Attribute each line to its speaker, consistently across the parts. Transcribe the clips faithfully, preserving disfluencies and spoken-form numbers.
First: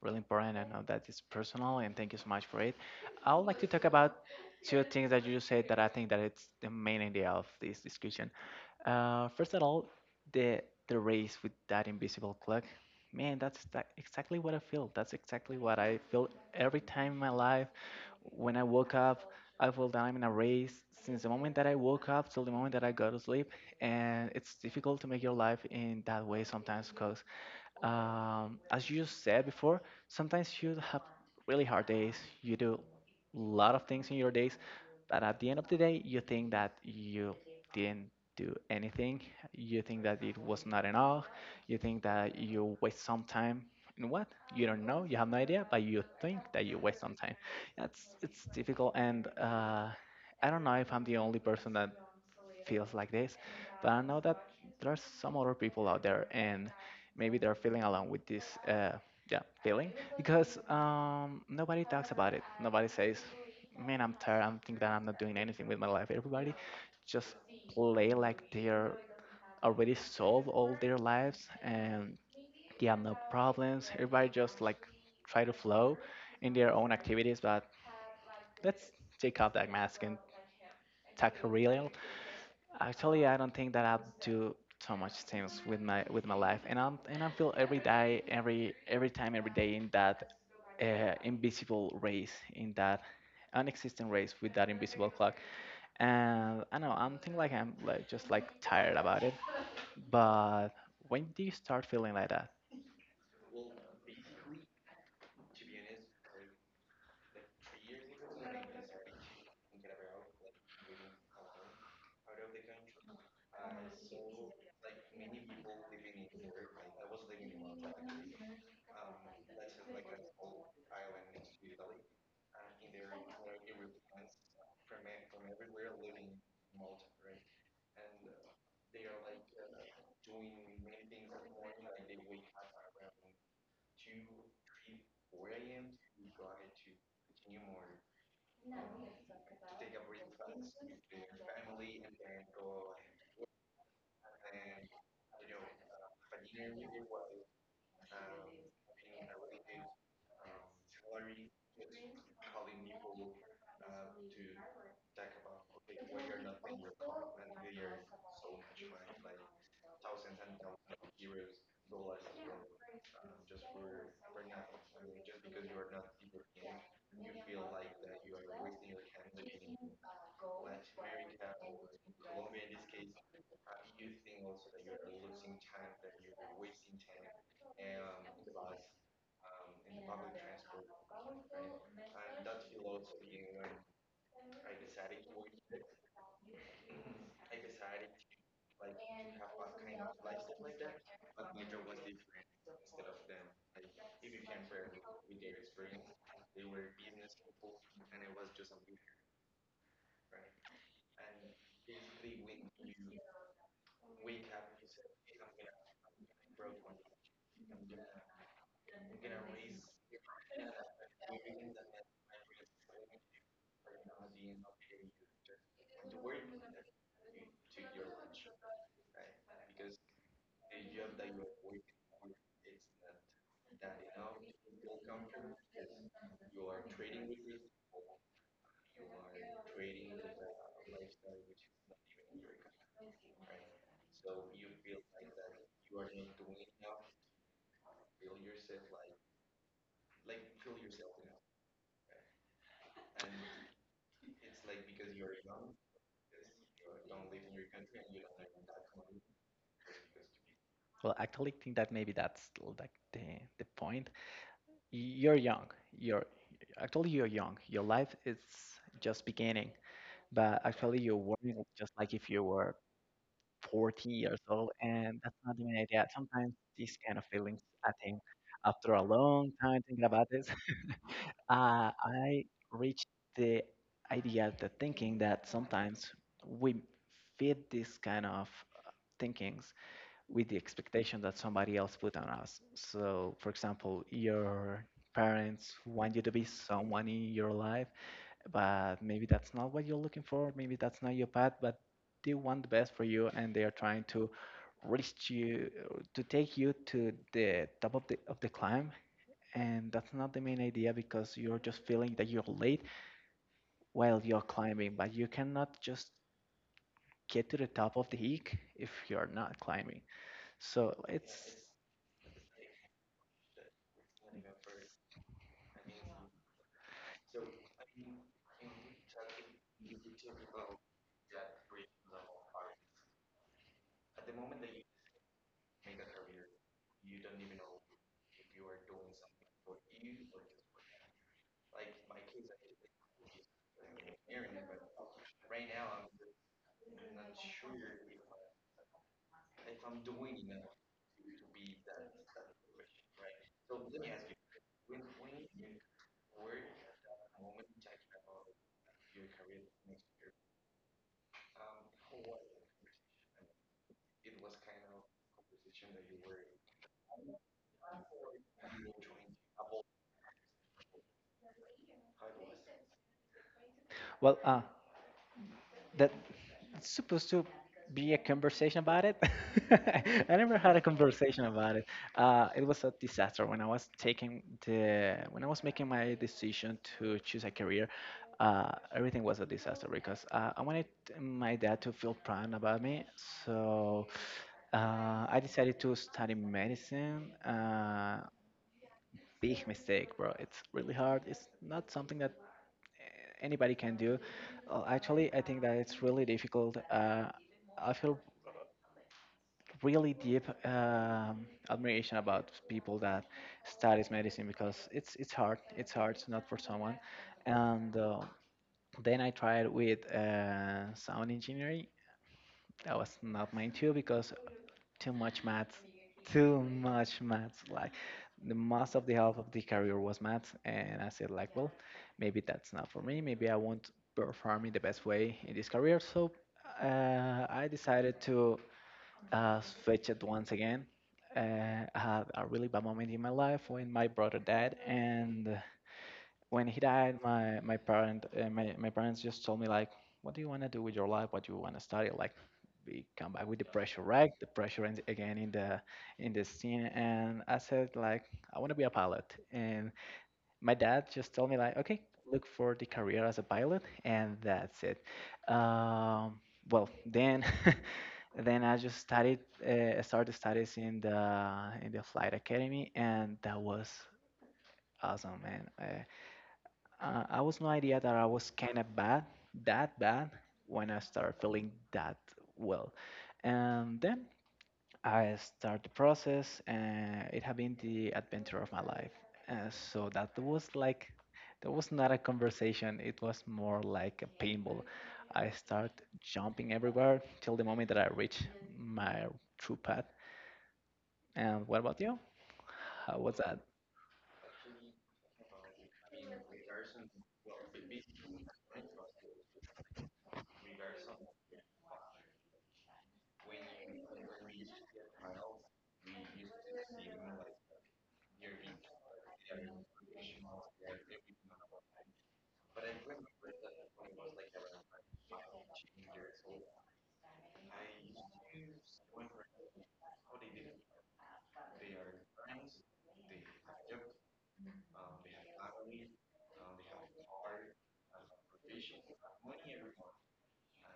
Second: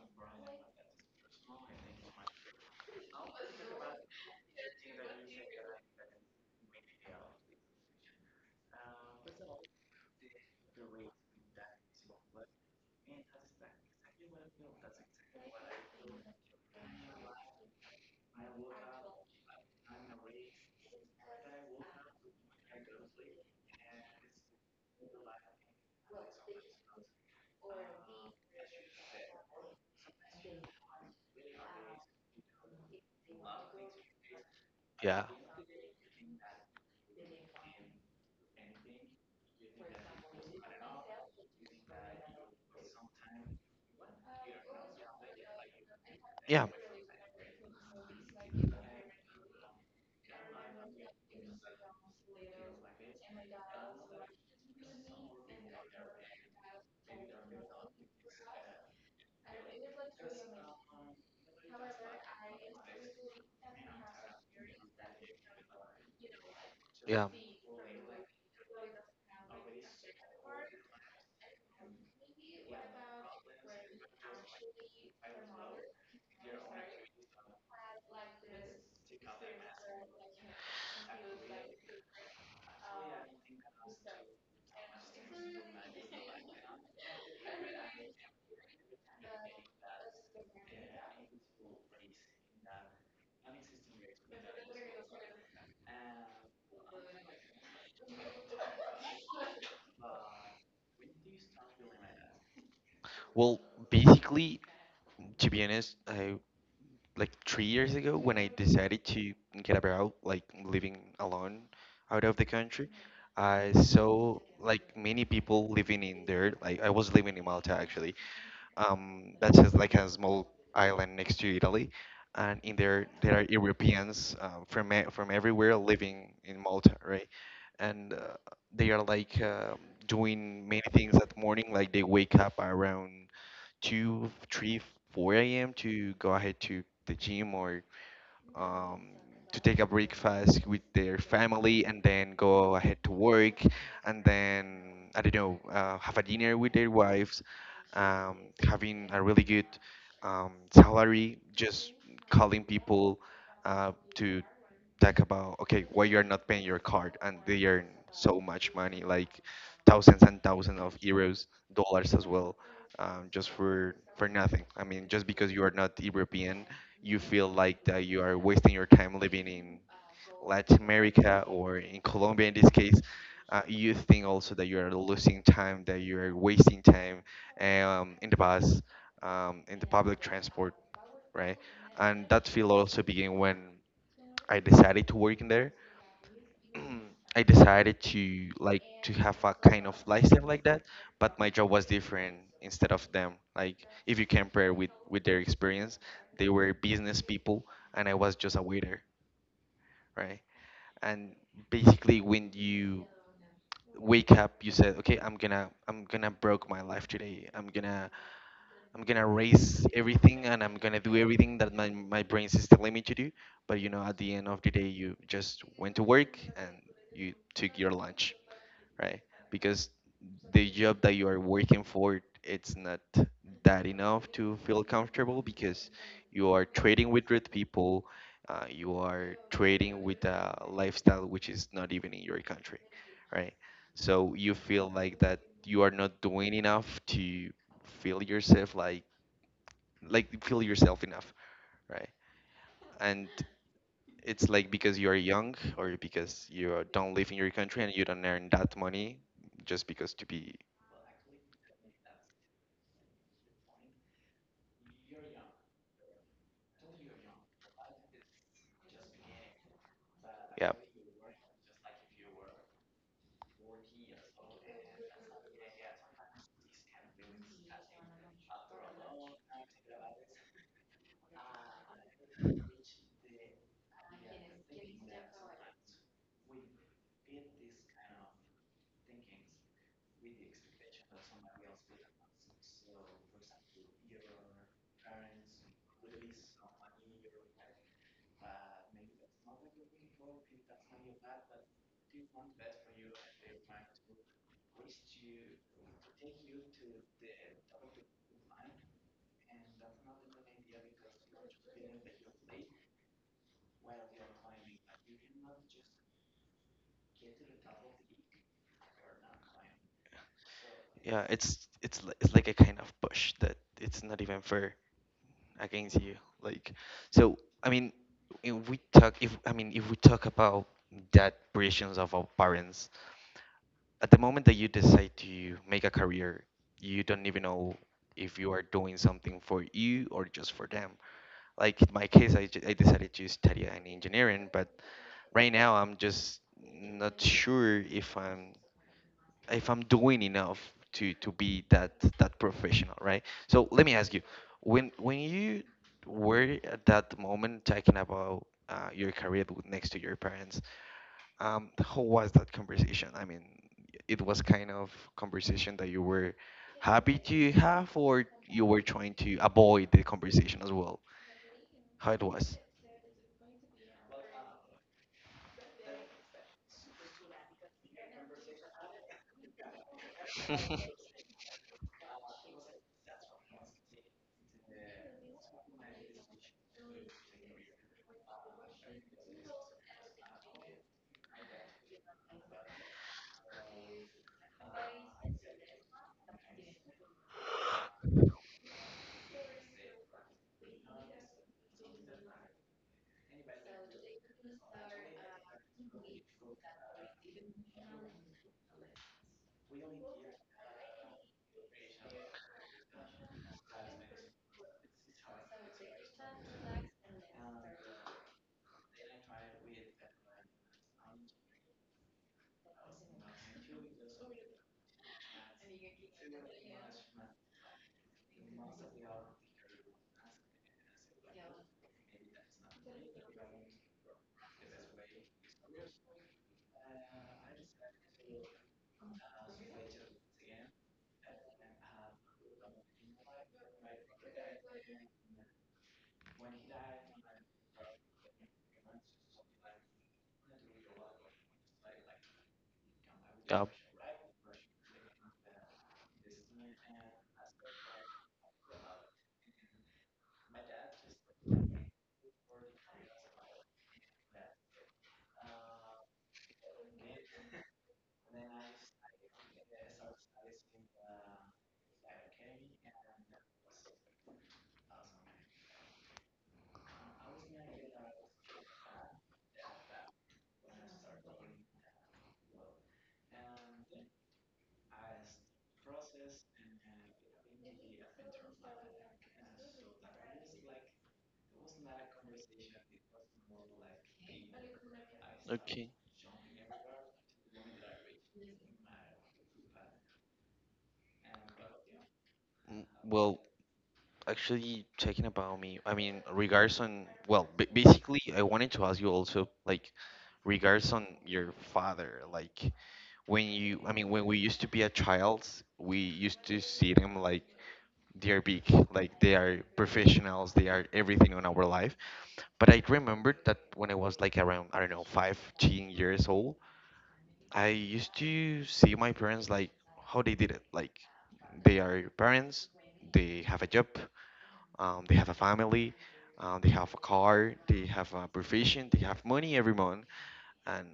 Speaker 1: really important. I know that is personal, and thank you so much for it. I would like to talk about two things that you said that I think that it's the main idea of this discussion. Uh, first of all, the the race with that invisible clock, man, that's tha- exactly what I feel. That's exactly what I feel every time in my life. When I woke up, I feel that I'm in a race since the moment that I woke up till the moment that I go to sleep, and it's difficult to make your life in that way sometimes because um, as you said before, sometimes you have really hard days. You do a lot of things in your days, but
Speaker 2: Yeah,
Speaker 1: at the end of the day, you think that you didn't do anything. You think that it was not enough. You think that you waste some time. And what? You don't know. You have no idea, but you think that you
Speaker 2: yeah,
Speaker 1: waste some time. That's It's difficult, and uh, I don't know if I'm the only person that feels like this, but I know that there are some other people out there and maybe they're feeling alone with this uh, yeah, feeling because um, nobody talks about it. Nobody says, man, I'm tired. I'm thinking that I'm not doing anything with my life. Everybody just
Speaker 2: yeah.
Speaker 1: play like they're already solved all their lives and they have no problems. Everybody just like try to flow in their own activities, but let's take off that mask and talk real. Actually, I don't think that I do so much things with my with my life, and I'm and I feel every day, every every time, every day in that uh, invisible race, in that unexistent race with that invisible clock. And I know I'm thinking like I'm like just like tired about it. But when do you start feeling like that?
Speaker 2: Well, basically, to be honest, I like three years ago when I decided to get about like living alone out of the country, I saw like many people living in there. Like I was living in Malta actually. Um, that's just like a small island next to Italy, and in there there are Europeans um, from e- from everywhere living in Malta, right? And uh, They are like uh, doing many things that morning. Like they wake up around two, three, four a m to go ahead to the gym, or um, to take a breakfast with their family, and then go ahead to work, and then I don't know, uh, have a dinner with their wives, um, having a really good um, salary, just calling people uh, to talk about, okay, why you're not paying your card, and they earn so much money, like thousands and thousands of euros, dollars as well, um, just for for nothing. I mean, just because you are not European, you feel like that you are wasting your time living in Latin America or in Colombia in this case. Uh, you think also that you are losing time, that you are wasting time, um, in the bus, um, in the public transport, right? And that feel also began when I decided to work in there. I decided to like to have a kind of lifestyle like that, but my job was different instead of them. Like if you compare with with their experience, they were business people and I was just a waiter, right? And basically when you wake up, you said, okay, I'm gonna I'm gonna broke my life today. I'm gonna I'm gonna raise everything, and I'm gonna do everything that my, my brain is telling me to do. But you know, at the end of the day, you just went to work and you took your lunch, right? Because the job that you are working for, it's not that enough to feel comfortable, because you are trading with rude people. Uh, you are trading with a lifestyle which is not even in your country, right? So you feel like that you are not doing enough to feel yourself like, like feel yourself enough, right? And it's like because you are young, or because you are- don't live in your country and you don't earn that money, just because to be...
Speaker 1: Well, I actually think that maybe that's like the the point. You're young. You're Actually, you're young. Your life is just beginning, but
Speaker 2: Yeah,
Speaker 1: actually you're working just like if you were forty years old, and that's not even an idea. Sometimes these kind of feelings, I think, after a long time thinking about this, uh, I reached the idea, the thinking that sometimes we feed this kind of uh, thinkings with the expectation that somebody else put on us. So, for example, your parents want you to be someone in your life, but maybe that's not what you're looking for, maybe that's not your path, but they want the best for you and they are trying to reach you, to take you to the top of the of the climb, and that's not the main idea because you're just feeling that you're late while you're climbing, but you cannot just get to the top of the peak if you're not climbing. So
Speaker 2: yeah.
Speaker 1: it's,
Speaker 2: It's it's li- it's like a kind of push that it's not even fair against you. Like, so I mean, if we talk, if I mean, if we talk about that pressures of our parents, at the moment that you decide to make a career, you don't even know if you are doing something for you or just for them. Like in my case, I, ju- I decided to study an engineering. But right now I'm just not sure if I'm, if I'm doing enough to to be that that professional, right? So let me ask you, when when you were at that moment talking about uh, your career with- next to your parents, um, how was that conversation? I mean, it was kind of conversation that you were happy to have, or you were trying to avoid the conversation as well. How it was?
Speaker 1: well, uh, that it's supposed to be a conversation about it. I never had a conversation about it. Uh, it was a disaster when I was taking the when I was making my decision to choose a career. Uh, everything was a disaster because uh, I wanted my dad to feel proud about me. So uh, I decided to study medicine. Uh, big mistake, bro. It's really hard. It's not something that anybody can do. Uh, Actually, I think that it's really difficult. Uh, I feel really deep um, admiration about people that studies medicine because it's it's hard. It's hard, it's not for someone. And uh, then I tried with uh, sound engineering, that was not mine too because too much maths, too much maths. Like the most of the half of the career was maths, and I said like, well, maybe that's not for me. Maybe I won't perform in the best way in this career. So uh, I decided to uh, switch it once again. Uh, I had a really bad moment in my life when my brother died, and when he died, my my parent uh, my my parents just told me like, what do you want to do with your life? What do you want to study? Like, we come back with the
Speaker 2: Yeah.
Speaker 1: pressure, right? The pressure and again in the in the scene, and I said like, I want to be a
Speaker 2: Like.
Speaker 1: pilot, and my dad just told me like, okay, look for the career as a pilot, and that's it. Um, well, then. Then I just studied, uh, started studies in the in the flight academy, and that was awesome, man. Uh, uh, I was no idea that I was kind of bad, that bad, when I started feeling that, well. And then I start the process, and it had been the adventure of my life. Uh, so that was like, that was not a conversation. It was more like a paintball. I start
Speaker 2: Okay.
Speaker 1: jumping everywhere till the moment that I reach my true path. And what about you?
Speaker 2: Mm.
Speaker 1: How was
Speaker 2: Well,
Speaker 1: that?
Speaker 2: actually, talking about me, I mean, regards on, well, b basically, I wanted to ask you also, like, regards on your father. Like, when you, I mean, when we used to be a child, we used to see him like they are big, like they are professionals, they are everything on our life. But I remembered that when I was like around, I don't know, fifteen years old, I used to see my parents, like, how they did it. Like, they are parents, they have a job, um, they have a family, um, they have a car, they have a profession, they have money every month. And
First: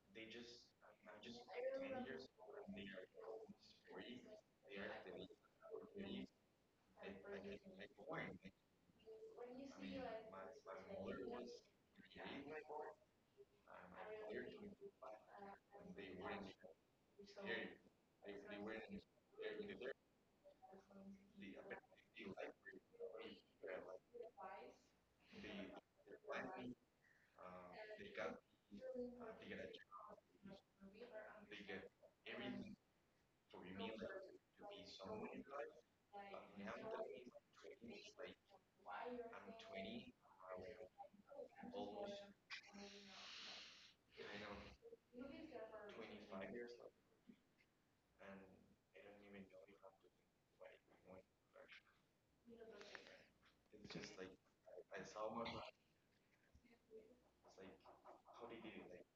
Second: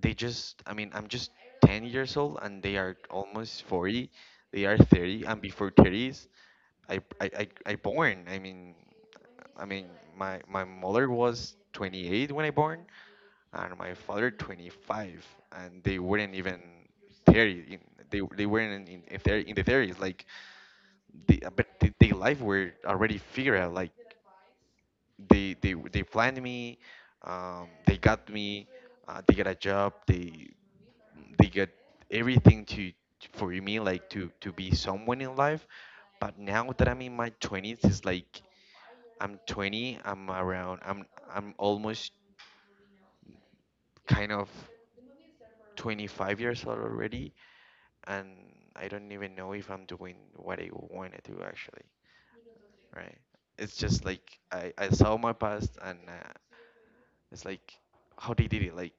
Speaker 2: they just, I mean, I'm just ten years old and they are almost forty. They are thirty, and before thirty I, I, I, I born. I mean, I mean, my my mother was twenty-eight when I born, and my father twenty-five, and they weren't even thirty. In, they they weren't in in, their, in the thirties. Like, they, but they, they life were already figured out. Like, they they they planned me, um, they got me, uh, they got a job, they they got everything to, for me, like to to be someone in life. But now that I'm in my twenties, it's like I'm twenty. I'm around. I'm I'm almost kind of twenty-five years old already, and I don't even know if I'm doing what I want to do actually. Right? It's just like I I saw my past, and uh, it's like how they did it. Like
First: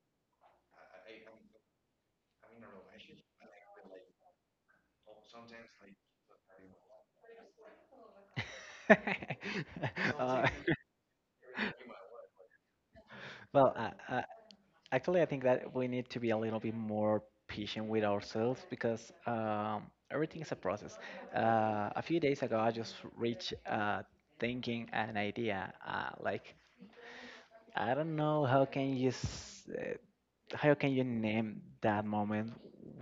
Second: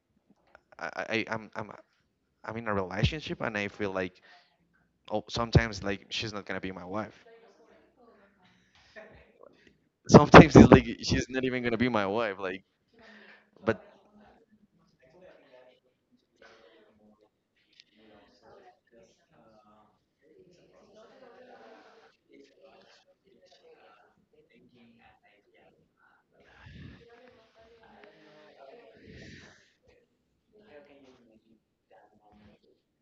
Speaker 2: I I I'm I'm I'm in a relationship, and I feel like, oh, sometimes like she's not gonna be my wife.
Speaker 1: Uh,
Speaker 2: Sometimes it's like she's not even gonna be my wife. Like,
Speaker 1: Well,
Speaker 2: but
Speaker 1: I, I actually, I think that we need to be a little bit more patient with ourselves because um, everything is a process. Uh, a few days ago, I just reached uh, thinking an idea. Uh, like I don't know how can you s- uh, how can you name that moment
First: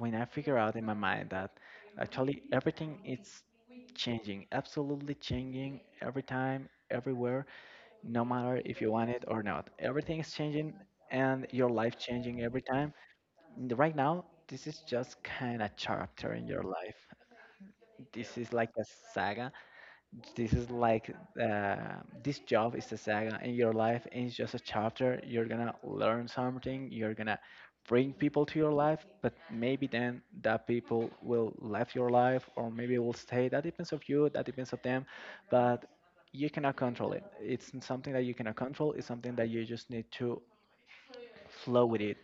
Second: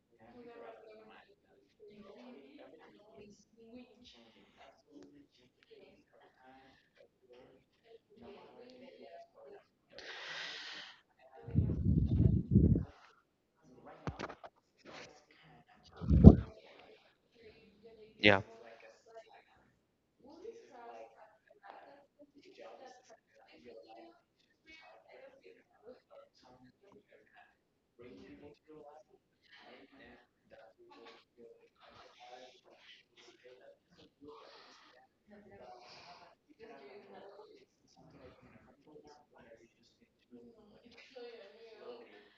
Speaker 1: when I figure out in my mind that actually everything is changing, absolutely changing every time, everywhere, no matter if you want it or not. Everything is changing and your life changing every time. N- right now this is just kind of chapter in your life. This
Speaker 2: yeah,
Speaker 1: is like a saga. This is like uh, this job is a saga in your life, and it's just a chapter. You're gonna learn something, you're gonna bring people to your life, but maybe then that people will leave your life or maybe will stay. That depends of you, that depends of them, but you cannot control it. It's n- something that you cannot control, it's something that you just need to flow with it.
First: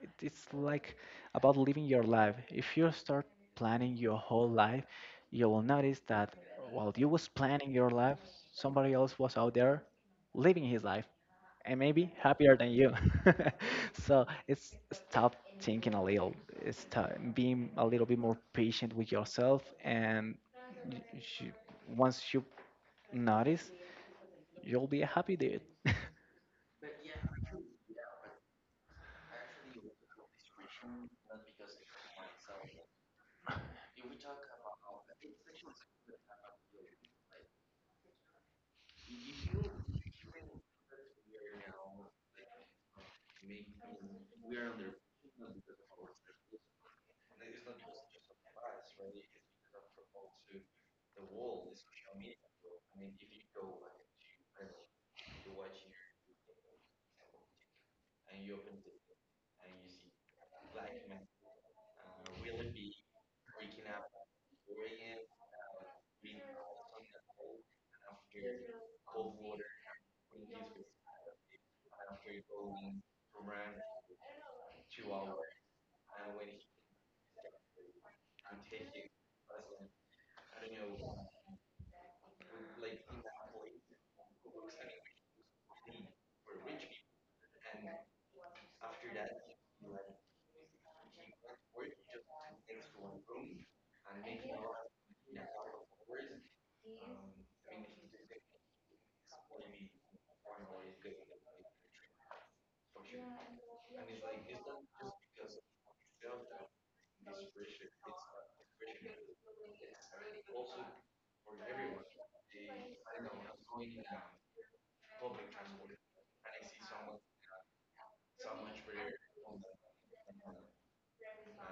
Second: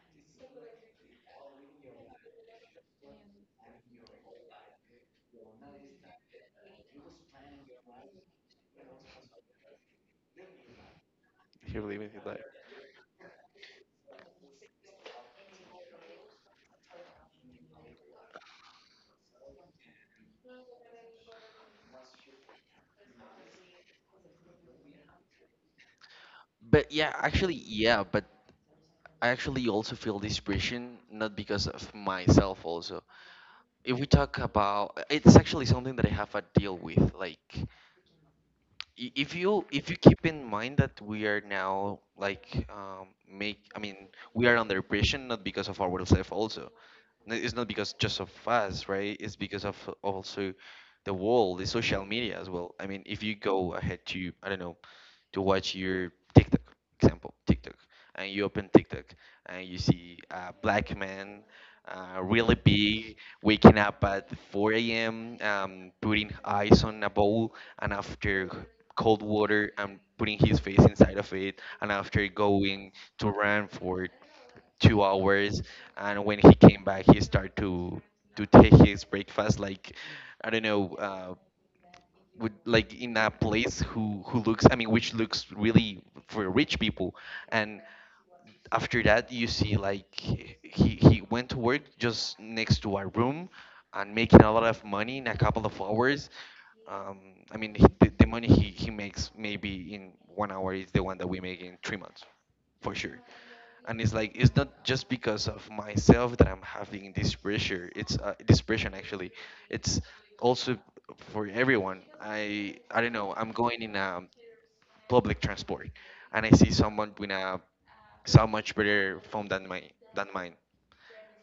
Speaker 1: It, it's like about living your life. If you start planning your whole life, you will notice that while you was planning your life, somebody else was out there living his life and
Speaker 2: he
Speaker 1: maybe
Speaker 2: living his life.
Speaker 1: happier than you. So it's stop thinking a little, it's stop being a little bit more patient with yourself, and y- you, once you notice, you'll be a happy dude.
Speaker 2: But yeah, actually, yeah. But. I actually also feel this pressure, not because of myself also. If we talk about, it's actually something that I have a deal with. Like, i- if you, if you keep in mind that we are now like um, make, I mean, we are under pressure, not because of ourselves also. No, it's not because just of us, right? It's because of also the world, the social media as well. I mean, if you go ahead to, I don't know, to watch your TikTok, example, TikTok, and you open TikTok and you see a black man, uh, really big, waking up at four a m, um, putting ice on a bowl, and after cold water, and putting his face inside of it, and after going to run for two hours. And when he came back, he started to to take his breakfast, like, I don't know, uh, would like in a place who who looks, I mean which looks really for rich people. And after that, you see like he he went to work just next to our room, and making a lot of money in a couple of hours. um, I mean, he, the, the money he, he makes maybe in one hour is the one that we make in three months for sure. And it's like it's not just because of myself that I'm having this pressure. It's uh, this pressure actually, it's also for everyone. i I don't know, I'm going in a public transport and I see someone with a so much better phone than my than mine.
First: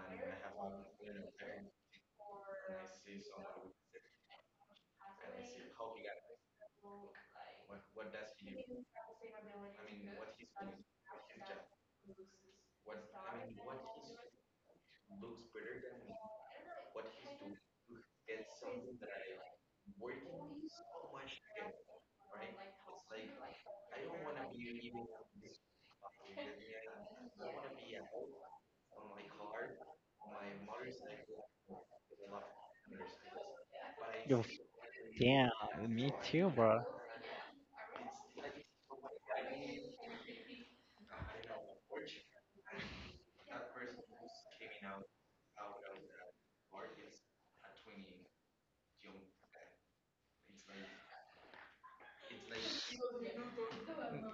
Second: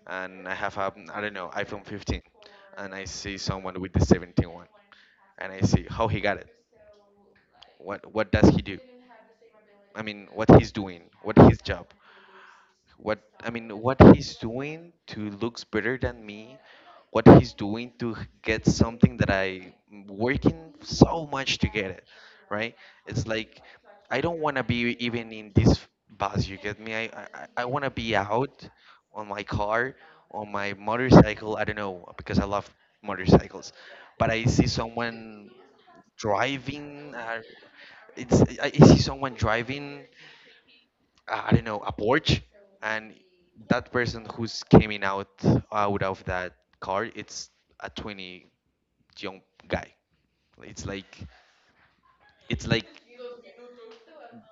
Speaker 2: And I have a, I don't know, iPhone fifteen, and I see someone with the seventeen one, and I see how he got it. What what does he do, I mean, what he's doing, what his job, what I mean, what he's doing to looks better than me, what he's doing to h- get something that I am working so much to get it, right? It's like I don't want to be even in this bus. You get me? I I, I want to be out on my car, on my motorcycle. I don't know because I love motorcycles. But I
Speaker 1: You'll-
Speaker 2: see someone
Speaker 1: yeah, me too, bro.
Speaker 2: driving. Uh, it's I I see someone driving, uh, I don't know, a porch, and that person who's coming out out of that car, it's a twenty young guy. It's like, it's like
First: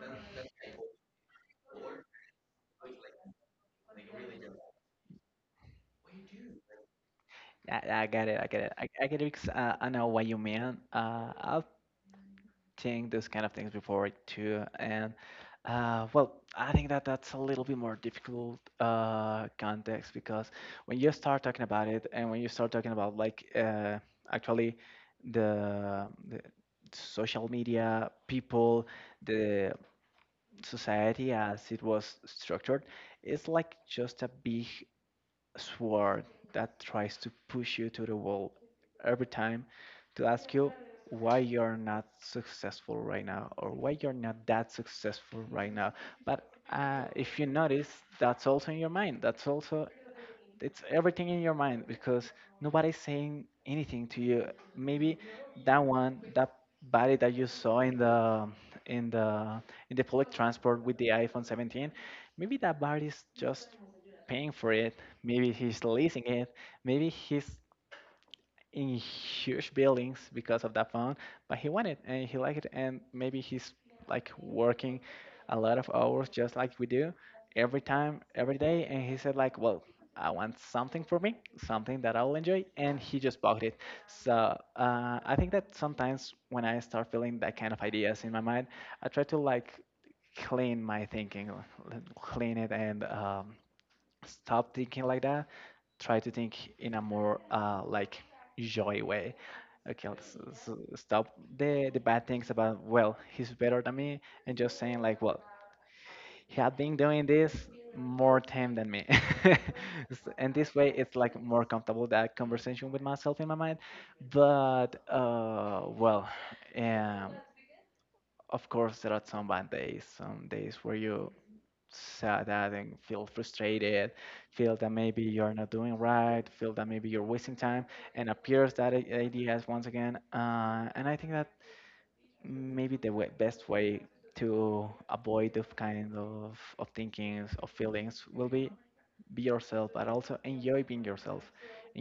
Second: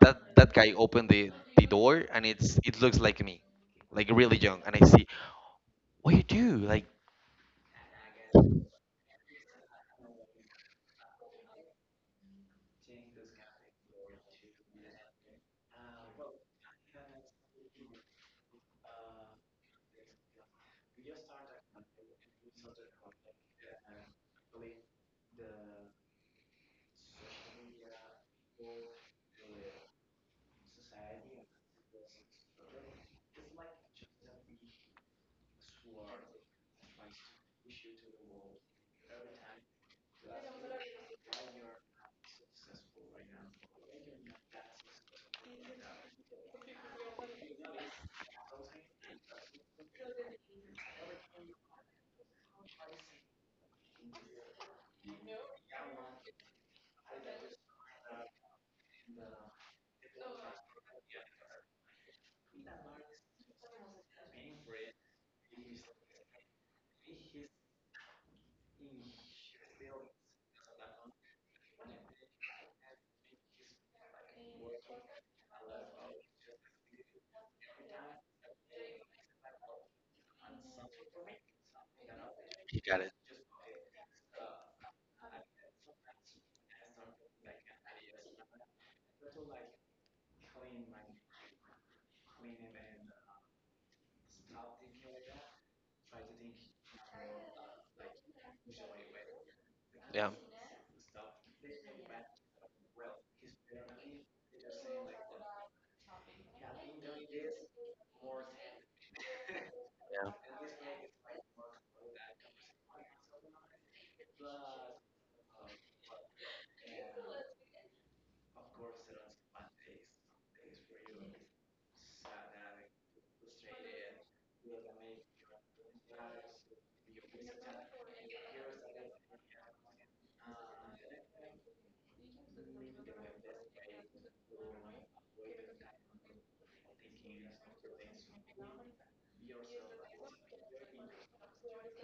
Speaker 2: that that guy opened the the door, and it's, it looks like me, like really young, and I see what you do, like,
Speaker 1: I, I get it. I get it. I, I get it because uh, I know what you mean. Uh, I have seen those kind of things before too, and uh, well, I think that that's a little bit more difficult uh, context because when you start talking about it, and when you start talking about like uh, actually the, the social media people, the society as it was structured, it's like just a big sword that tries to push you to the wall every time to ask you why you're not successful right now or why you're not that successful right now. But uh, if you notice, that's also in your mind. That's also, it's everything in your mind because nobody's saying anything to you. Maybe that one, that body that you saw in the in the in the public transport with the iPhone seventeen, maybe that body's just paying for it. Maybe he's leasing it. Maybe he's in huge buildings because of that phone, but he wanted and he liked it, and maybe he's like working a lot of hours just like we do every time, every day, and he said like, well, I want something for me, something that I will enjoy,
Speaker 2: you got it,
Speaker 1: and he just bought it. So uh, I think that sometimes when I start feeling that kind of ideas in my mind, I try to like clean my thinking, clean it, and um, stop thinking like that. Try to think in a more uh, like joy way. Okay,
Speaker 2: yeah.
Speaker 1: let's, let's, uh, stop the the bad things about, well, he's better than me, and just saying like, well, he had been doing this more time than me. S-
Speaker 2: Yeah.
Speaker 1: and this way, it's like more comfortable that conversation with myself in my mind. But uh, well, um, of course, there are some bad days, some days where you sad and feel frustrated, feel that maybe you're not doing right, feel that maybe you're wasting time, and appears that i- ideas once again. Uh, and I think that maybe the way, best way to avoid those kind of, of thinkings, of feelings, will be be yourself, but also enjoy being yourself.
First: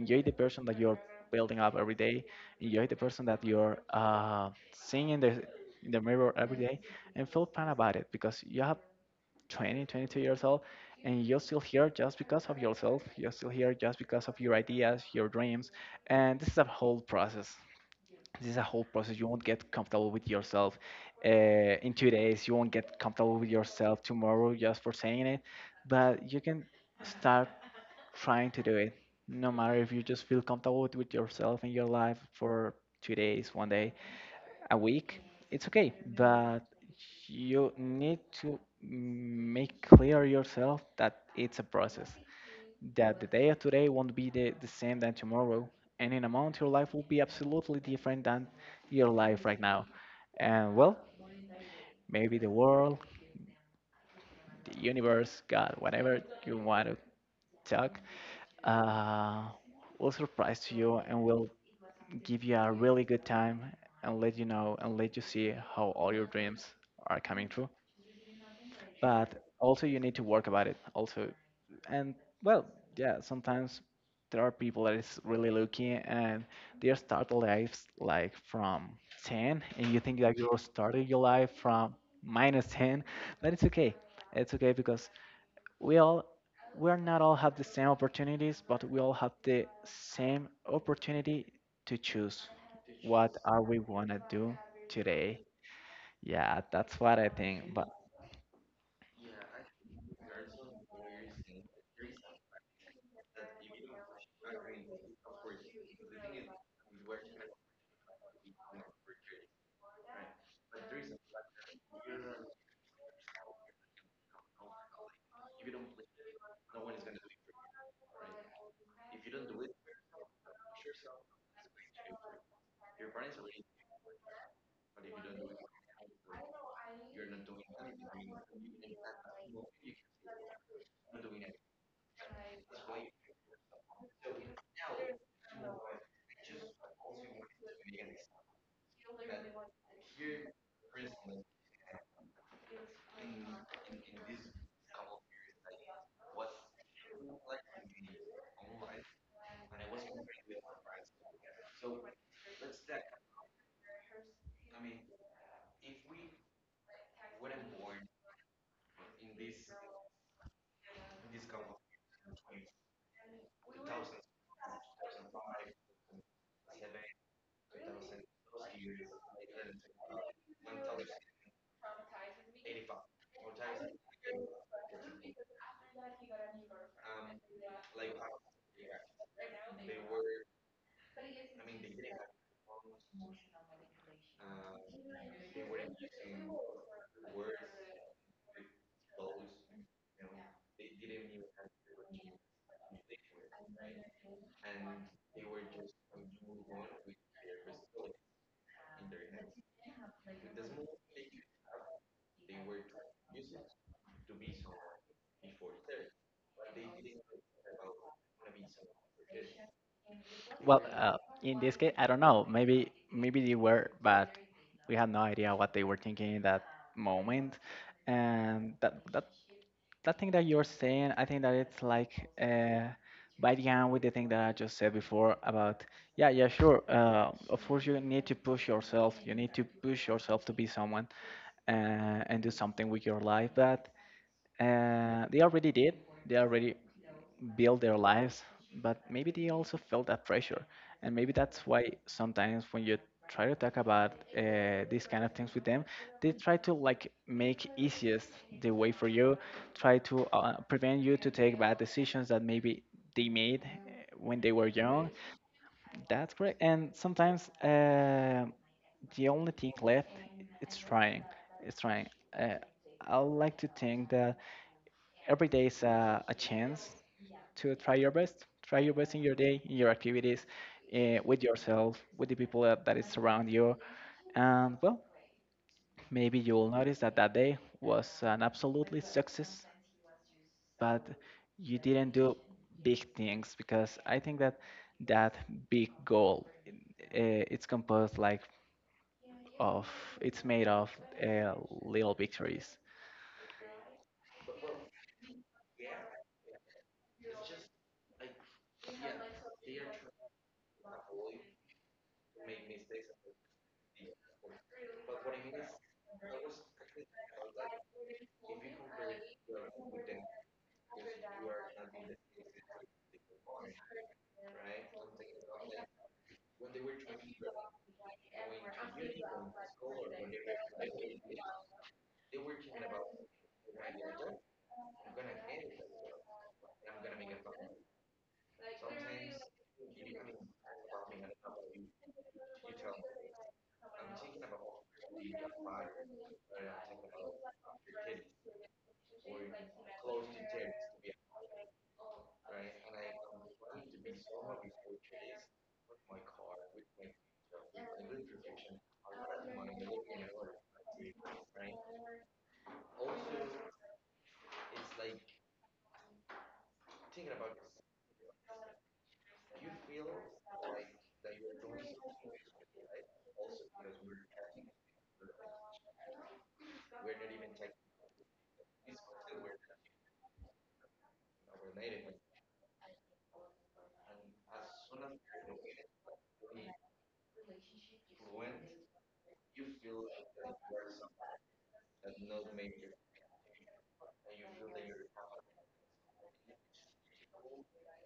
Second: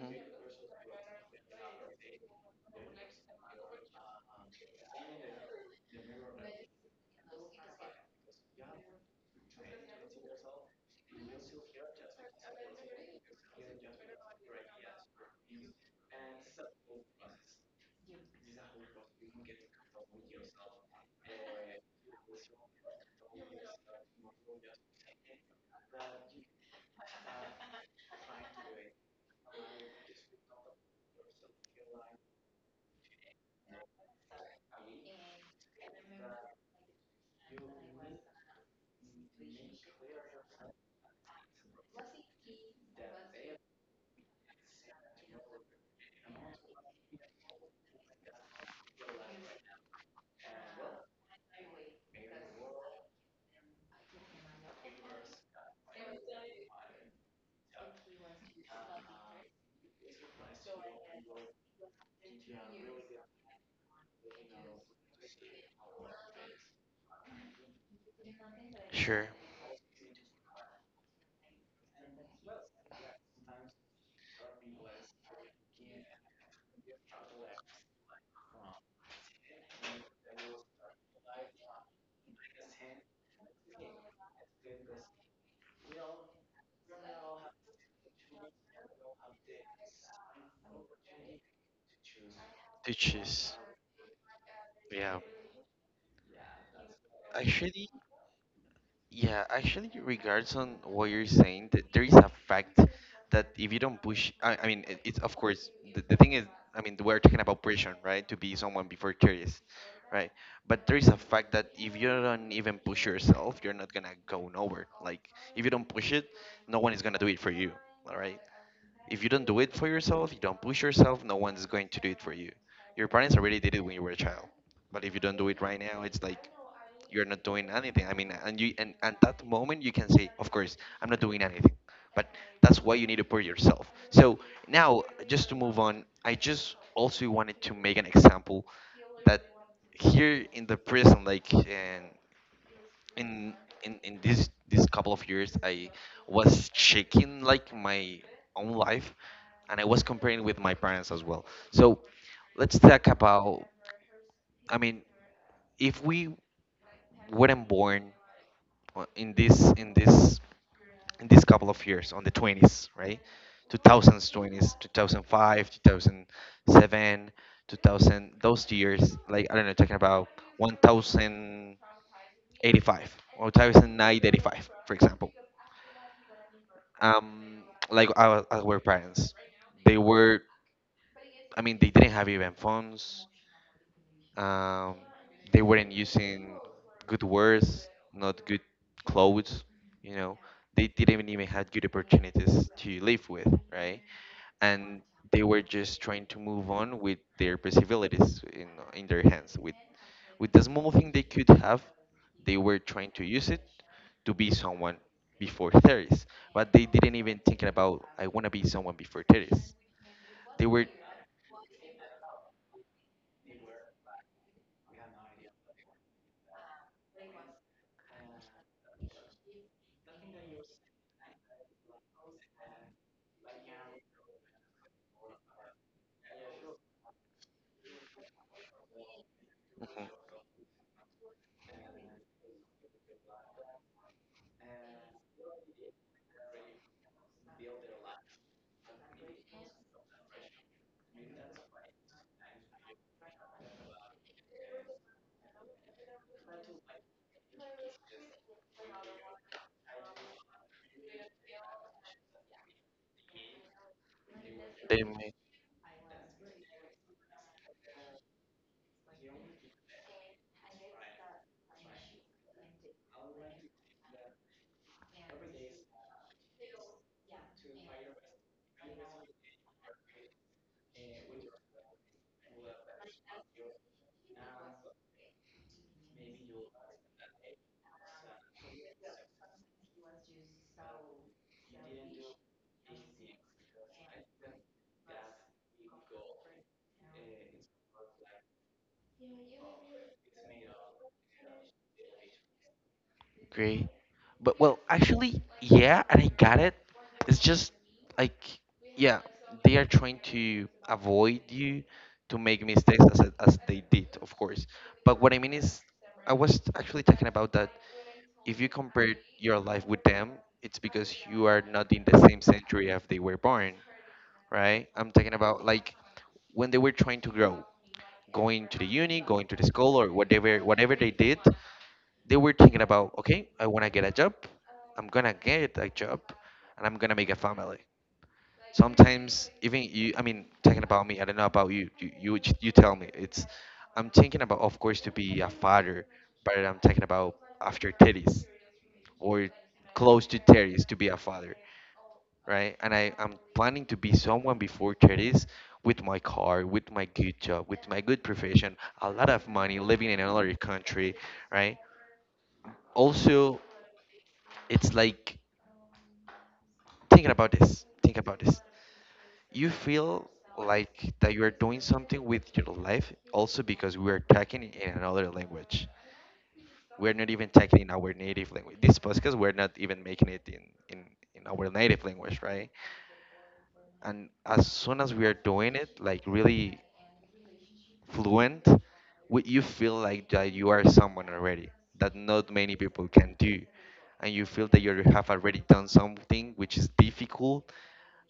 Speaker 2: Mm.
Speaker 1: the person that you're building up every day. Enjoy the person that you're uh, seeing in the in the mirror every day, and feel fine about it because you have twenty, twenty-two years old and you're still here just because of yourself. You're still here just because of your ideas, your dreams. And this is a whole process. This is a whole process. You won't get comfortable with yourself uh, in two days. You won't get comfortable with yourself tomorrow just for saying it. But you can start trying to do it. No matter if you just feel comfortable with with yourself in your life for two days, one day, a week, it's okay, but you need to make clear yourself that it's a process, that the day of today won't be the, the same than tomorrow, and in a month your life will be absolutely different than your life right now. And well, maybe the world, the universe, God, whatever you want to talk, uh, will surprise you and will give you a really good time and let you know and let you see how all your dreams are coming true.
Speaker 2: Sure.
Speaker 1: But also you need to work about it. Also, and well, yeah, sometimes there are people that is really lucky and they start their lives like from ten, and you think that you're starting your life from minus ten, but it's okay. It's okay because we all we're not all have the same opportunities, but we all have the same opportunity to choose what
Speaker 2: Teaches.
Speaker 1: are we want to do
Speaker 2: Yeah.
Speaker 1: today. Yeah, that's what I
Speaker 2: Actually,
Speaker 1: think. But
Speaker 2: yeah, actually, regards on what you're saying, th there is a fact that if you don't push, I, I mean, it, it's of course, the, the thing is, I mean, we're talking about pressure, right? To be someone before thirties, right? But there is a fact that if you don't even push yourself, you're not gonna go nowhere. Like, if you don't push it, no one is gonna do it for you, all right? If you don't do it for yourself, you don't push yourself, no one's going to do it for you. Your parents already did it when you were a child. But if you don't do it right now, it's like you're not doing anything. I mean, and you, and at that moment you can say, of course, I'm not doing anything. But that's why you need to push yourself. So now, just to move on, I just also wanted to make an example that here in the prison, like in in in, in this this couple of years, I was checking like my own life, and I was comparing with my parents as well. So let's talk about. I mean, if we weren't born uh, in this in this in this couple of years on the twenties, right? Two thousands twenties, two 2005, two thousand seven, two thousand, those years, like I don't know, talking about one thousand eighty-five or one thousand nine eighty-five, for example. Um, like our, our parents, they were, I mean, they didn't have even phones. Um, they weren't using good words, not good clothes. You know, they didn't even have good opportunities to live with, right? And they were just trying to move on with their possibilities in in their hands. With with the small thing they could have, they were trying to use it to be someone before thirties, but they didn't even think about I want to be someone before thirties. They were.
Speaker 1: well, uh, in this case I don't know, maybe maybe they were, but we had no idea what they were thinking in that moment. And that, that that thing that you're saying, I think that it's like uh, by the end with the thing that I just said before about, yeah, yeah, sure. Uh, of course, you need to push yourself. You need to
Speaker 2: Mhm.
Speaker 1: push yourself to be someone uh, and do something with your life. But uh, they already did. They already build their lives, but maybe they also felt that pressure. And maybe that's why sometimes when you try to talk about uh, these kind of things with them, they try to like make easiest the way for you, try to uh, prevent you to take bad decisions that maybe they made uh, when they were
Speaker 2: They.
Speaker 1: young. That's correct. And sometimes uh, the only thing left it's trying. It's trying. Uh, I like to think that every day is a, a chance to try your best. Try your best in your day, in your activities, uh, with yourself, with the people that, that is around you. And well, maybe you will notice that that day was an absolutely success, but you didn't do big things because I think that that big goal uh, it's composed like of it's made of uh, little victories.
Speaker 2: Great. But well, actually, yeah, and I got it. It's just like, yeah, they are trying to avoid you to make mistakes as as they did, of course. But what I mean is, I was actually talking about that. If you compare your life with them, it's because you are not in the same century as they were born, right? I'm talking about like when they were trying to grow, going to the uni, going to the school, or whatever whatever they did, they were thinking about, okay, I want to get a job. I'm going to get a job and I'm going to make a family. Sometimes even you, I mean, talking about me, I don't know about you, you, you, j- you tell me it's, I'm thinking about, of course, to be a father, but I'm talking about after thirties or close to thirties to be a father, right? And I, I'm planning to be someone before thirties with my car, with my good job, with my good profession, a lot of money, living in another country, right? Also, it's like, think about this, think about this. You feel like that you are doing something with your life, also because we're talking in another language. We're not even talking in our native language, this podcast. We're not even making it in in in our native language, right? And as soon as we are doing it like really fluent, we, you feel like that you are someone already, that not many people can do, and you feel that you have already done something which is difficult,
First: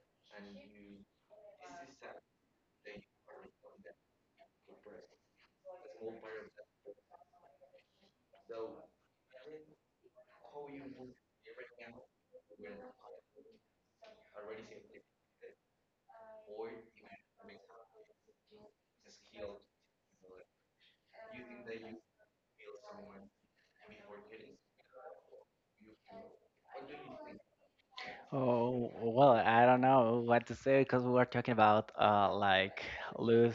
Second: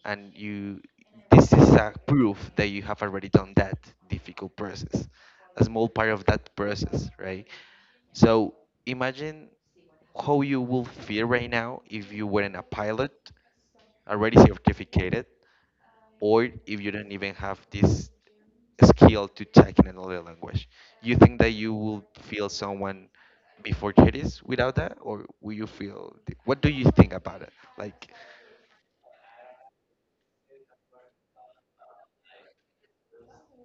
Speaker 2: and you this is a proof that you have already done that difficult process, a small part of that process, right? So imagine how you will feel right now if you weren't a pilot already certificated, or if you don't even have this skill to check in another language. You think that you will feel someone before thirties without that, or will you feel? What do you think about it, like?
Speaker 1: Oh, well, I don't know what to say because we were talking about uh, like lose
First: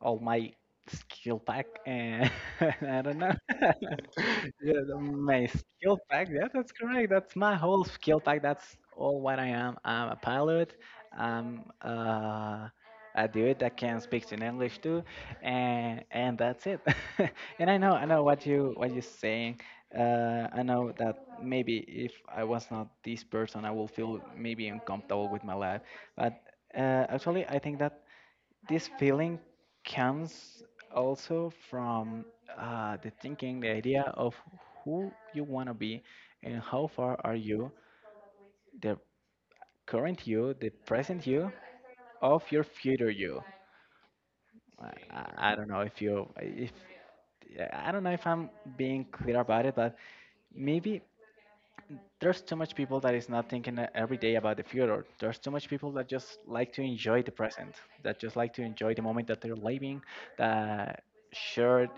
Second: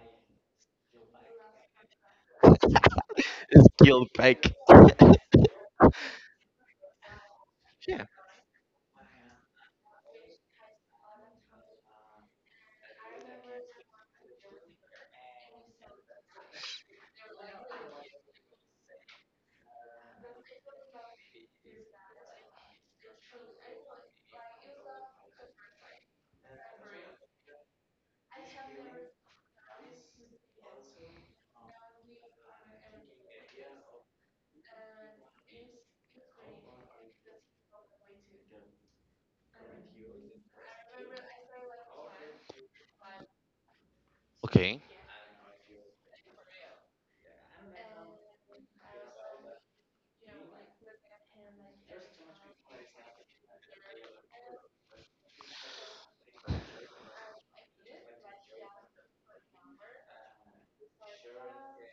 Speaker 1: all my skill pack and I don't know.
Speaker 2: Skill pack.
Speaker 1: Yeah, the- my skill pack, yeah, that's correct. That's my whole
Speaker 2: Yeah.
Speaker 1: skill pack. That's all what I am. I'm a pilot. I'm uh, a dude that can speak in English too, and and that's it. and I know I know what you what you're saying. Uh, I know that maybe if I was not this person, I will feel maybe uncomfortable with my life. But uh, actually, I think that this feeling comes also from uh, the thinking, the idea of who you want to be and how far are you, the current you, the present you, of your future you.
Speaker 2: Okay.
Speaker 1: I, I I don't know if you if I don't know if I'm being clear about it, but maybe there's too much people that is not thinking e- every day about the future. There's too much people that just like to enjoy the present, that just like to enjoy the moment that they're living, that share uh,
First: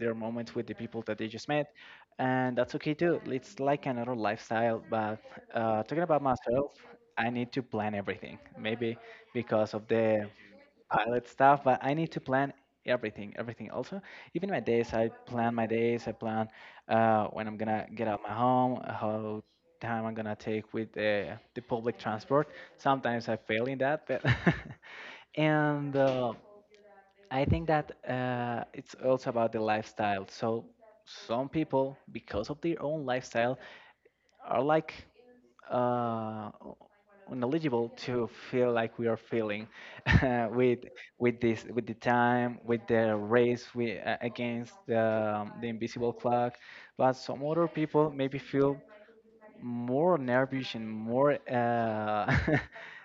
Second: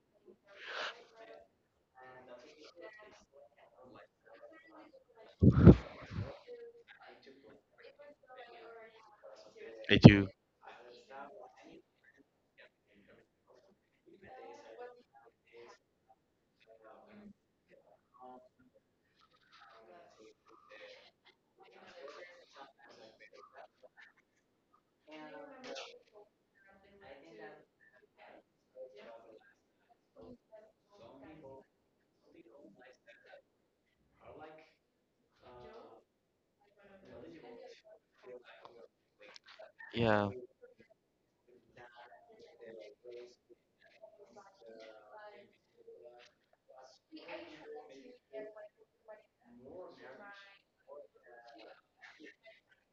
Speaker 1: their moments with the people that they just met, and that's okay too. It's like another lifestyle. But uh, talking about myself, I need to plan everything. Maybe because of
Speaker 2: I do.
Speaker 1: the pilot stuff, but I need to plan everything, everything also. Even my days, I plan my days, I plan uh, when I'm gonna get out of my home, how time I'm gonna take with uh, the public transport. Sometimes I fail in that, but and uh, I think that uh, it's also about the lifestyle. So some people, because of their own lifestyle, are like uh, knowledgeable to feel like we are feeling
Speaker 2: Yeah,
Speaker 1: with with this with the time with the race we, uh, against the, um, the invisible clock, but some other people maybe feel more nervous and more uh,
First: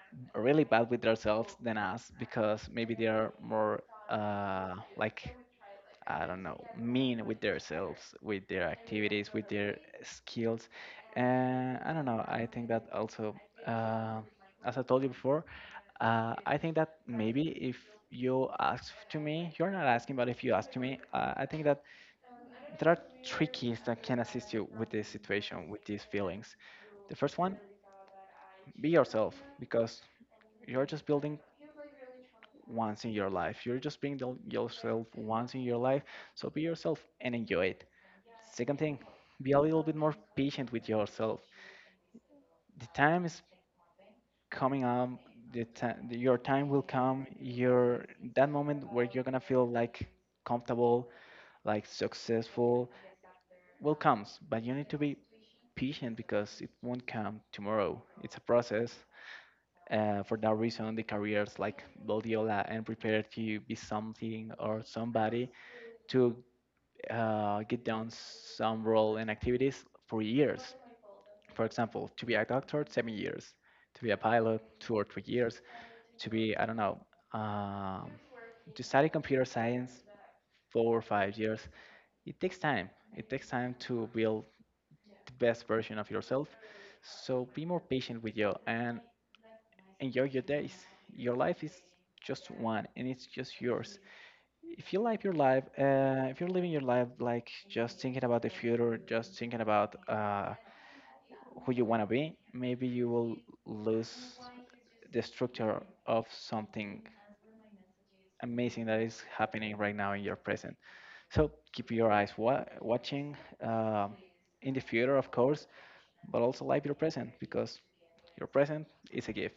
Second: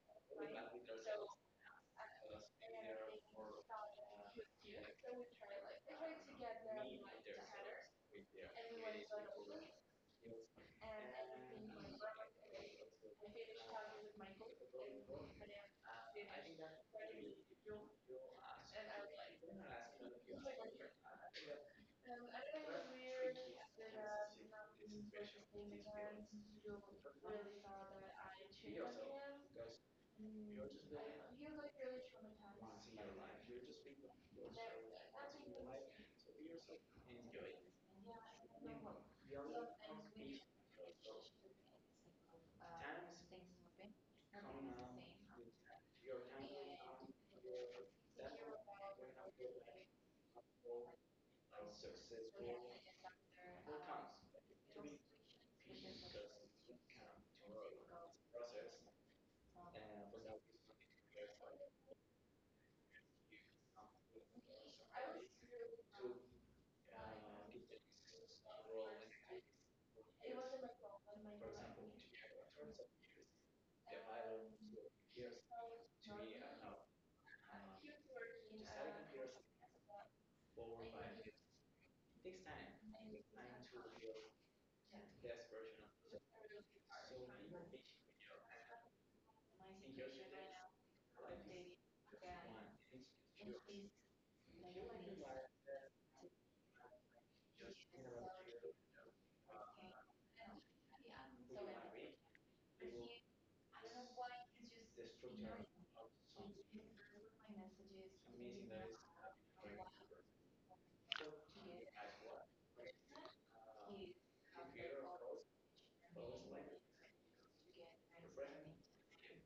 Speaker 1: really bad with themselves than us because maybe they are more uh, like I don't know, mean with themselves, with their activities, with their skills. And I don't know, I think that also, uh, as I told you before, uh, I think that maybe if you ask to me, you're not asking, but if you ask to me, uh, I think that there are three keys that can assist you with this situation, with these feelings. The first one, be yourself, because you're just building once in your life. You're just being the- yourself once in your life, so be yourself and enjoy it. Second thing, be a little bit more patient with yourself. The time is coming up. The time, your time will come, your that moment where you're gonna feel like comfortable, like successful, will comes, but you need to be patient because it won't come tomorrow. It's a process. Uh, for that reason the careers like Guardiola and prepare to be something or somebody to uh, get down some role and activities for years. For example, to be a doctor seven years, to be a pilot two or three years, to be I don't know, um, to study computer science four or five years. It takes time. It takes time to build the best version of yourself. So be more patient with you and enjoy your days. Your life is just one, and it's just yours. If you like your life, uh, if you're living your life like just thinking about the future, just thinking about uh, who you want to be, maybe you will lose the structure of something amazing that is happening right now in your present. So keep your eyes wa- watching um, in the future, of course, but also live your present because your present is a gift.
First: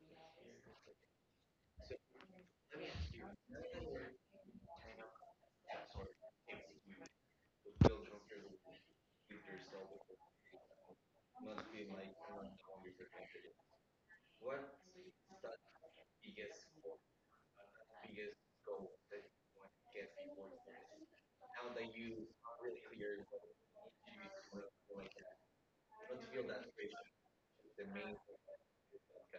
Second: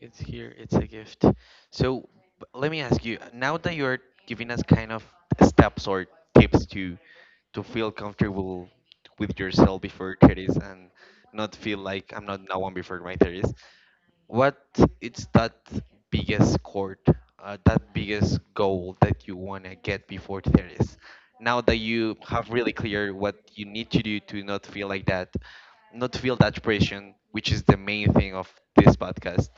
Speaker 2: it's here. It's a gift. So b- let me ask you, now that you're giving us kind of steps or tips to to feel comfortable with yourself before thirties and not feel like I'm not no one before my thirties. What is that biggest court, uh, that biggest goal that you want to get before thirties? Now that you have really clear what you need to do to not feel like that, not feel that pressure, which is the main thing of this podcast.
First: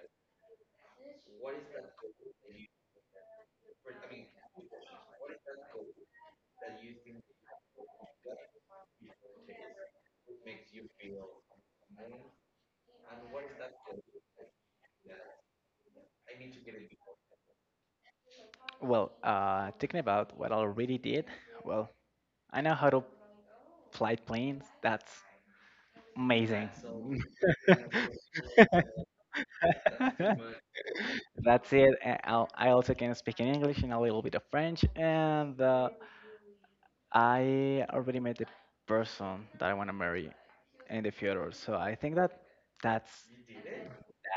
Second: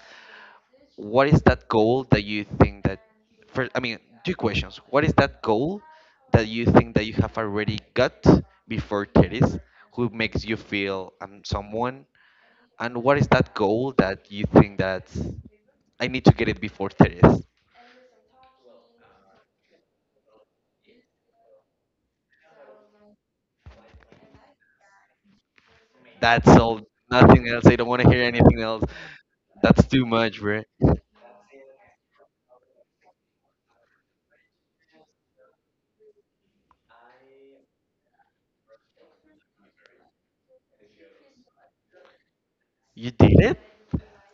Speaker 2: What is that goal that you think that, first, I mean, two questions. What is that goal that you think that you have already got before thirties, who makes you feel I'm someone? And what is that goal that you think that? I need to get it before thirtieth.
Speaker 1: Well, uh, thinking about what I already did, well, I know how to fly planes. That's
Speaker 2: That's
Speaker 1: amazing.
Speaker 2: all. Nothing else. I don't want to hear anything else. That's too much, bro.
Speaker 1: That's it. and I'll- I also can speak in English and a little bit of French, and uh, I already met the person that I want to marry in the future. So I think that
Speaker 2: You
Speaker 1: that's
Speaker 2: did it?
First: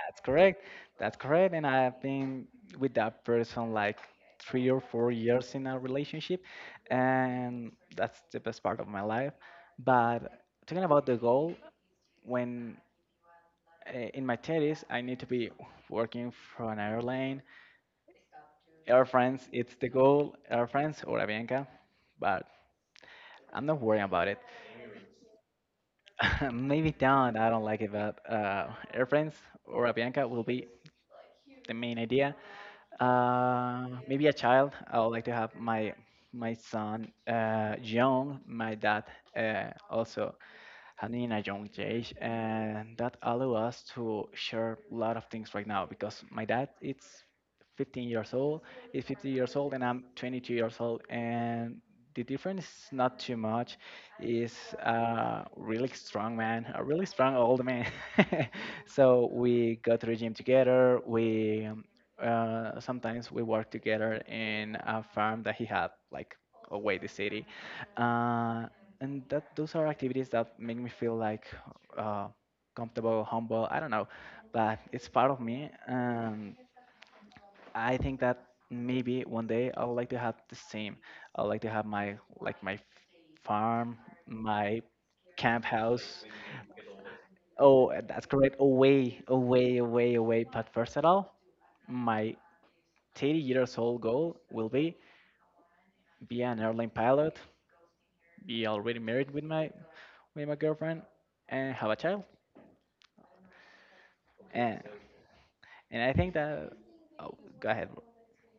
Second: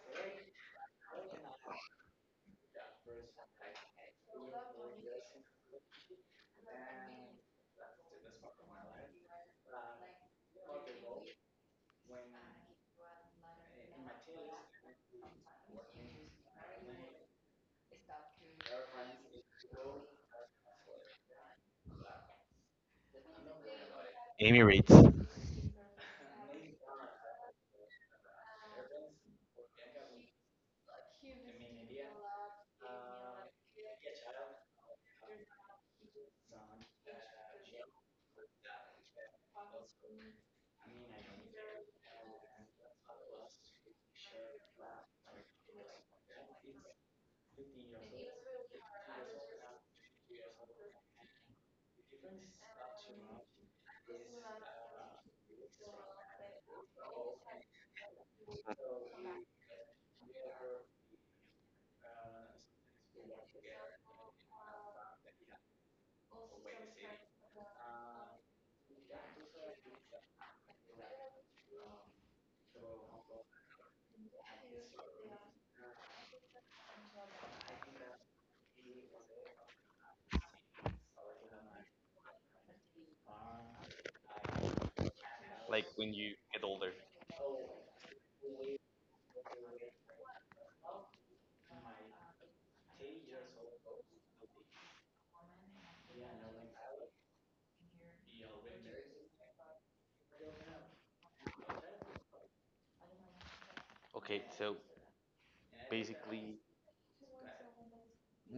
Speaker 1: that's correct. That's correct. And I've been with that person like three or four years in a relationship, and that's the best part of my life. But talking about the goal, when uh, in my thirties, I need to be working for an airline. Air France, it's the goal, Air France or Avianca, but I'm not worrying about it.
Speaker 2: Emirates.
Speaker 1: Maybe down, I don't like it, but uh, airplanes or Avianca will be the main idea. Uh, maybe a child. I would like to have my my son uh, young. My dad uh, also having a young age, and that allow us to share a lot of things right now because my dad it's fifteen years old, is fifty years old, and I'm twenty-two years old, and the difference is not too much. Is a really strong man, a really strong old man. So we go to the gym together. We um, uh, sometimes we work together in a farm that he had, like away the city. Uh, and that those are activities that make me feel like uh, comfortable, humble. I don't know, but it's part of me, and I think that maybe one day I would like to have the same. I would like to have my like my farm, my camp
Speaker 2: Like when
Speaker 1: house.
Speaker 2: you get older.
Speaker 1: Oh, uh, that's correct. Away, away, away, away. But first of all, my thirty years old goal will be be an airline pilot, be already married with my with my girlfriend, and have a child.
Speaker 2: Okay, so
Speaker 1: And And I think
Speaker 2: basically,
Speaker 1: that oh, go ahead.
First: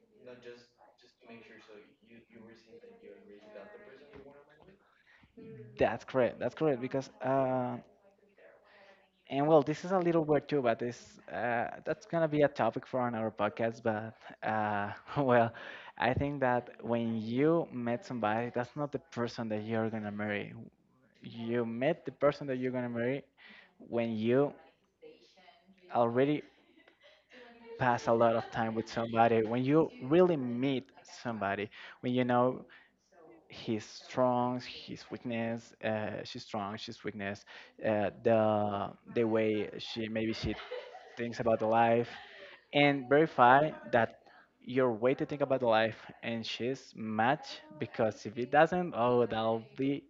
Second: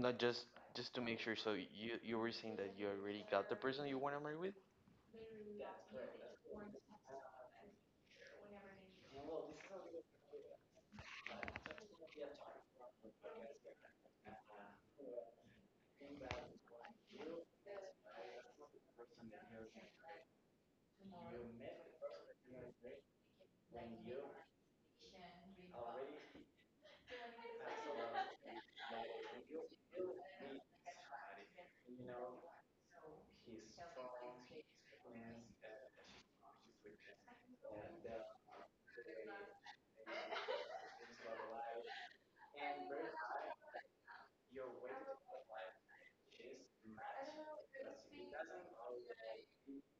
Speaker 2: not just just to make sure. So you you were saying that you already got the person you want to marry with.
Speaker 1: That's correct. That's correct because uh, and well, this is a little weird too, but this uh, that's gonna be a topic for another podcast. But uh, well, I think that when you met somebody, that's not the person that you're gonna marry. You met the person that you're gonna marry when you already pass a lot of time with somebody, when you really meet somebody, when you know his strengths, his weakness, uh, she's strong, she's weakness, uh, the the way she maybe she thinks about the life, and verify that your way to think about the life and she's match because if it doesn't, oh, that'll be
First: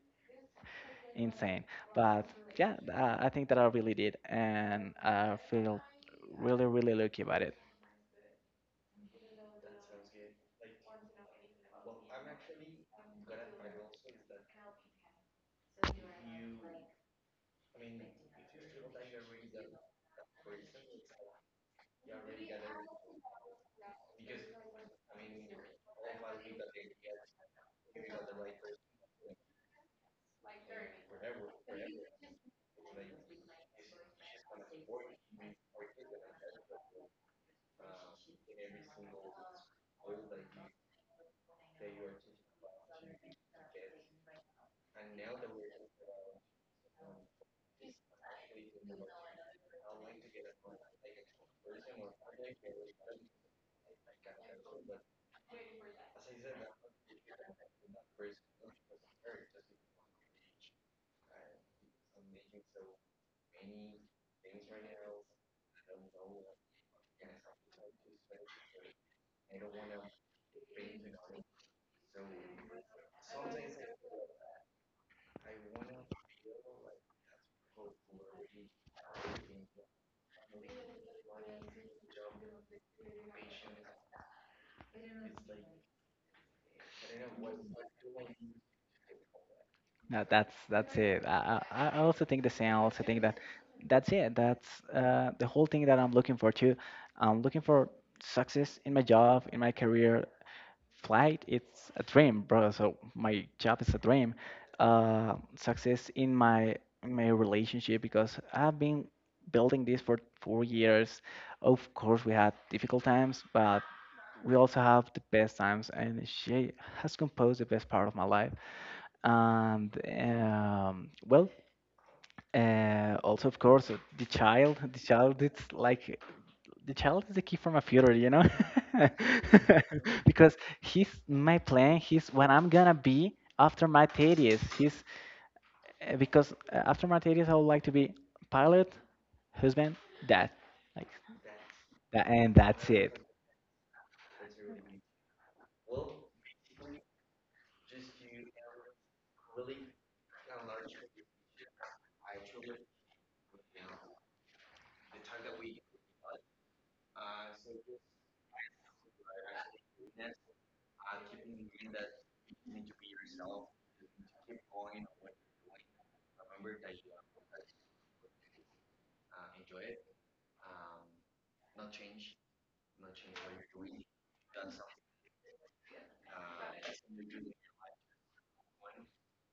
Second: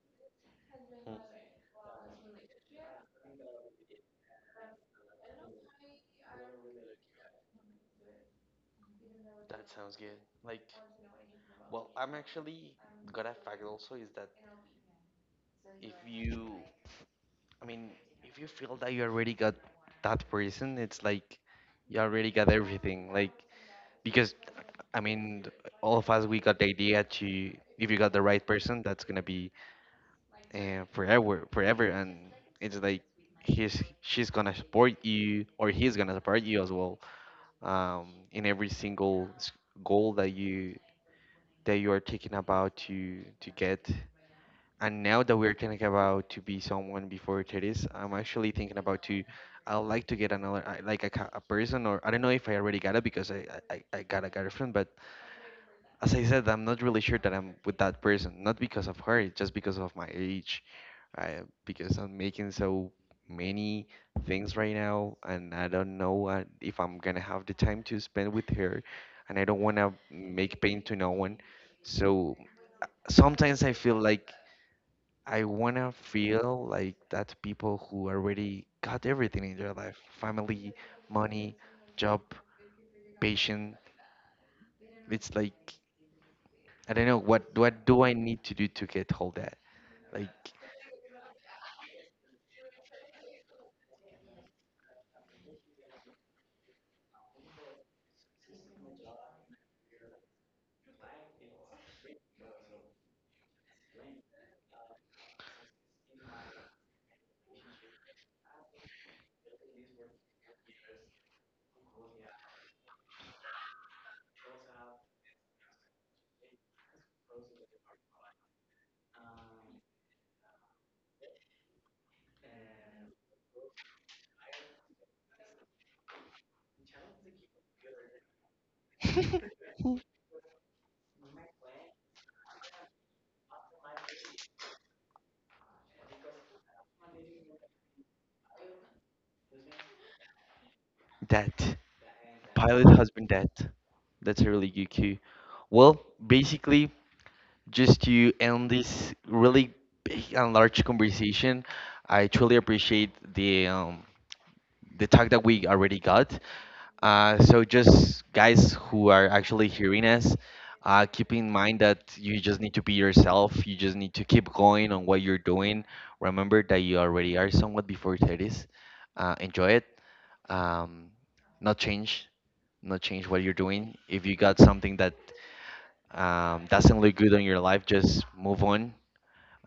Speaker 2: Hmm,
Speaker 1: insane. But yeah, uh, I think that I really did, and I feel really really lucky about it.
Speaker 2: that sounds good. Like, well, I'm actually got a fact also, is that if you, I mean, if you feel that you already got that person, it's like you already got everything. Like, because I mean, all of us we got the idea to, if you got the right person, that's gonna be uh, forever, forever, and it's like he's she's gonna support you, or he's gonna support you as well, um, in every single s- goal that you that you are thinking about to to get. And now that we're thinking about to be someone before thirties, I'm actually thinking about to. I would like to get another I- like a, ca- a person, or I don't know if I already got it, because I, I I I got a girlfriend, but as I said, I'm not really sure that I'm with that person, not because of her, it's just because of my age, uh, because I'm making so many things right now, and I don't know uh, if I'm gonna have the time to spend with her, and I don't wanna make pain to no one. So uh, sometimes I feel like I wanna feel like that people who already got everything in their life, family, money, job, patient. It's like I don't know what what do I need to do to get all that?
Speaker 1: Uh,
Speaker 2: Like
Speaker 1: that's that's it. I, I I also think the same. I also think that that's it. That's uh, the whole thing that I'm looking for too. I'm looking for success in my job, in my career. Flight, it's a dream, bro. So my job is a dream. Uh, success in my in my relationship because I've been building this for four years. Of course, we had difficult times, but we also have the best times, and she has composed the best part of my life. And um, well, uh, also, of course, uh, the child, the child, it's like the child is the key for my future, you know, because he's my plan. He's what I'm gonna be after my thirties. He's uh, because uh, after my thirties, I would like to be pilot, husband, dad, like
Speaker 2: that.
Speaker 1: that, and
Speaker 2: Pilot,
Speaker 1: that's it.
Speaker 2: husband, that. That's a really good cue. Well, basically, just to end this really big and large conversation, I truly appreciate the um, the talk that we already got. Uh, so just guys who are actually hearing us, uh, keep in mind that you just need to be yourself. You just need to keep going on what you're doing. Remember that you already are somewhat before thirties. Uh, enjoy it. Um, Not change, not change what you're doing. If you got something that um, doesn't look good on your life, just move on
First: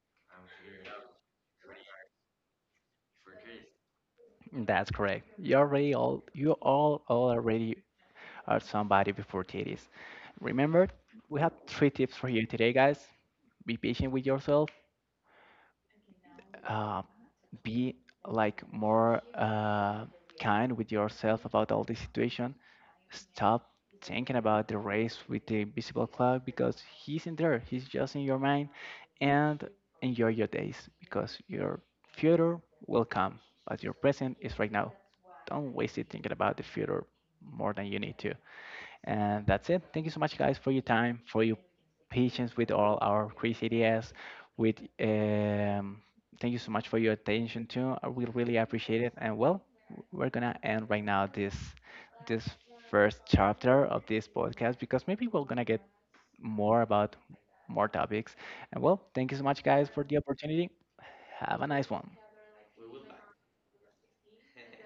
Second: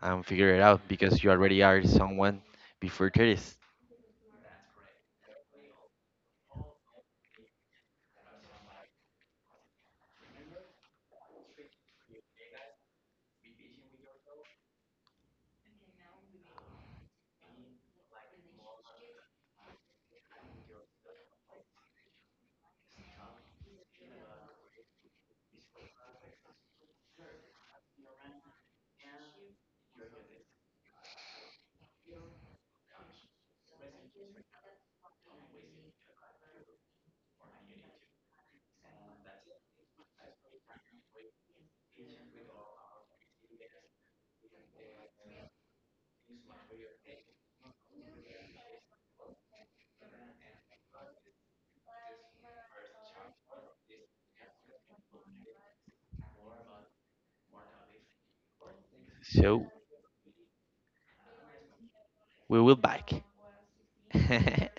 Speaker 2: and figure it out, because you already are someone before thirties.
Speaker 1: That's correct. You're already all you all all already are somebody before thirties. Remember, we have three tips for you today, guys. Be patient with yourself, uh, be like more uh, kind with yourself about all this situation. Stop thinking about the race with the invisible cloud because he's in there. He's just in your mind, and enjoy your days because your future will come, but your present is right now. Don't waste it thinking about the future more than you need to. And that's it. Thank you so much, guys, for your time, for your patience with all our crazy ideas. With um, thank you so much for your attention too. I will really appreciate it. And well, we're gonna end right now this this first chapter of this podcast because maybe we're gonna get more about more topics. And well, thank you so much,
Speaker 2: So
Speaker 1: guys, for the opportunity. Have a nice one.
Speaker 2: we will back.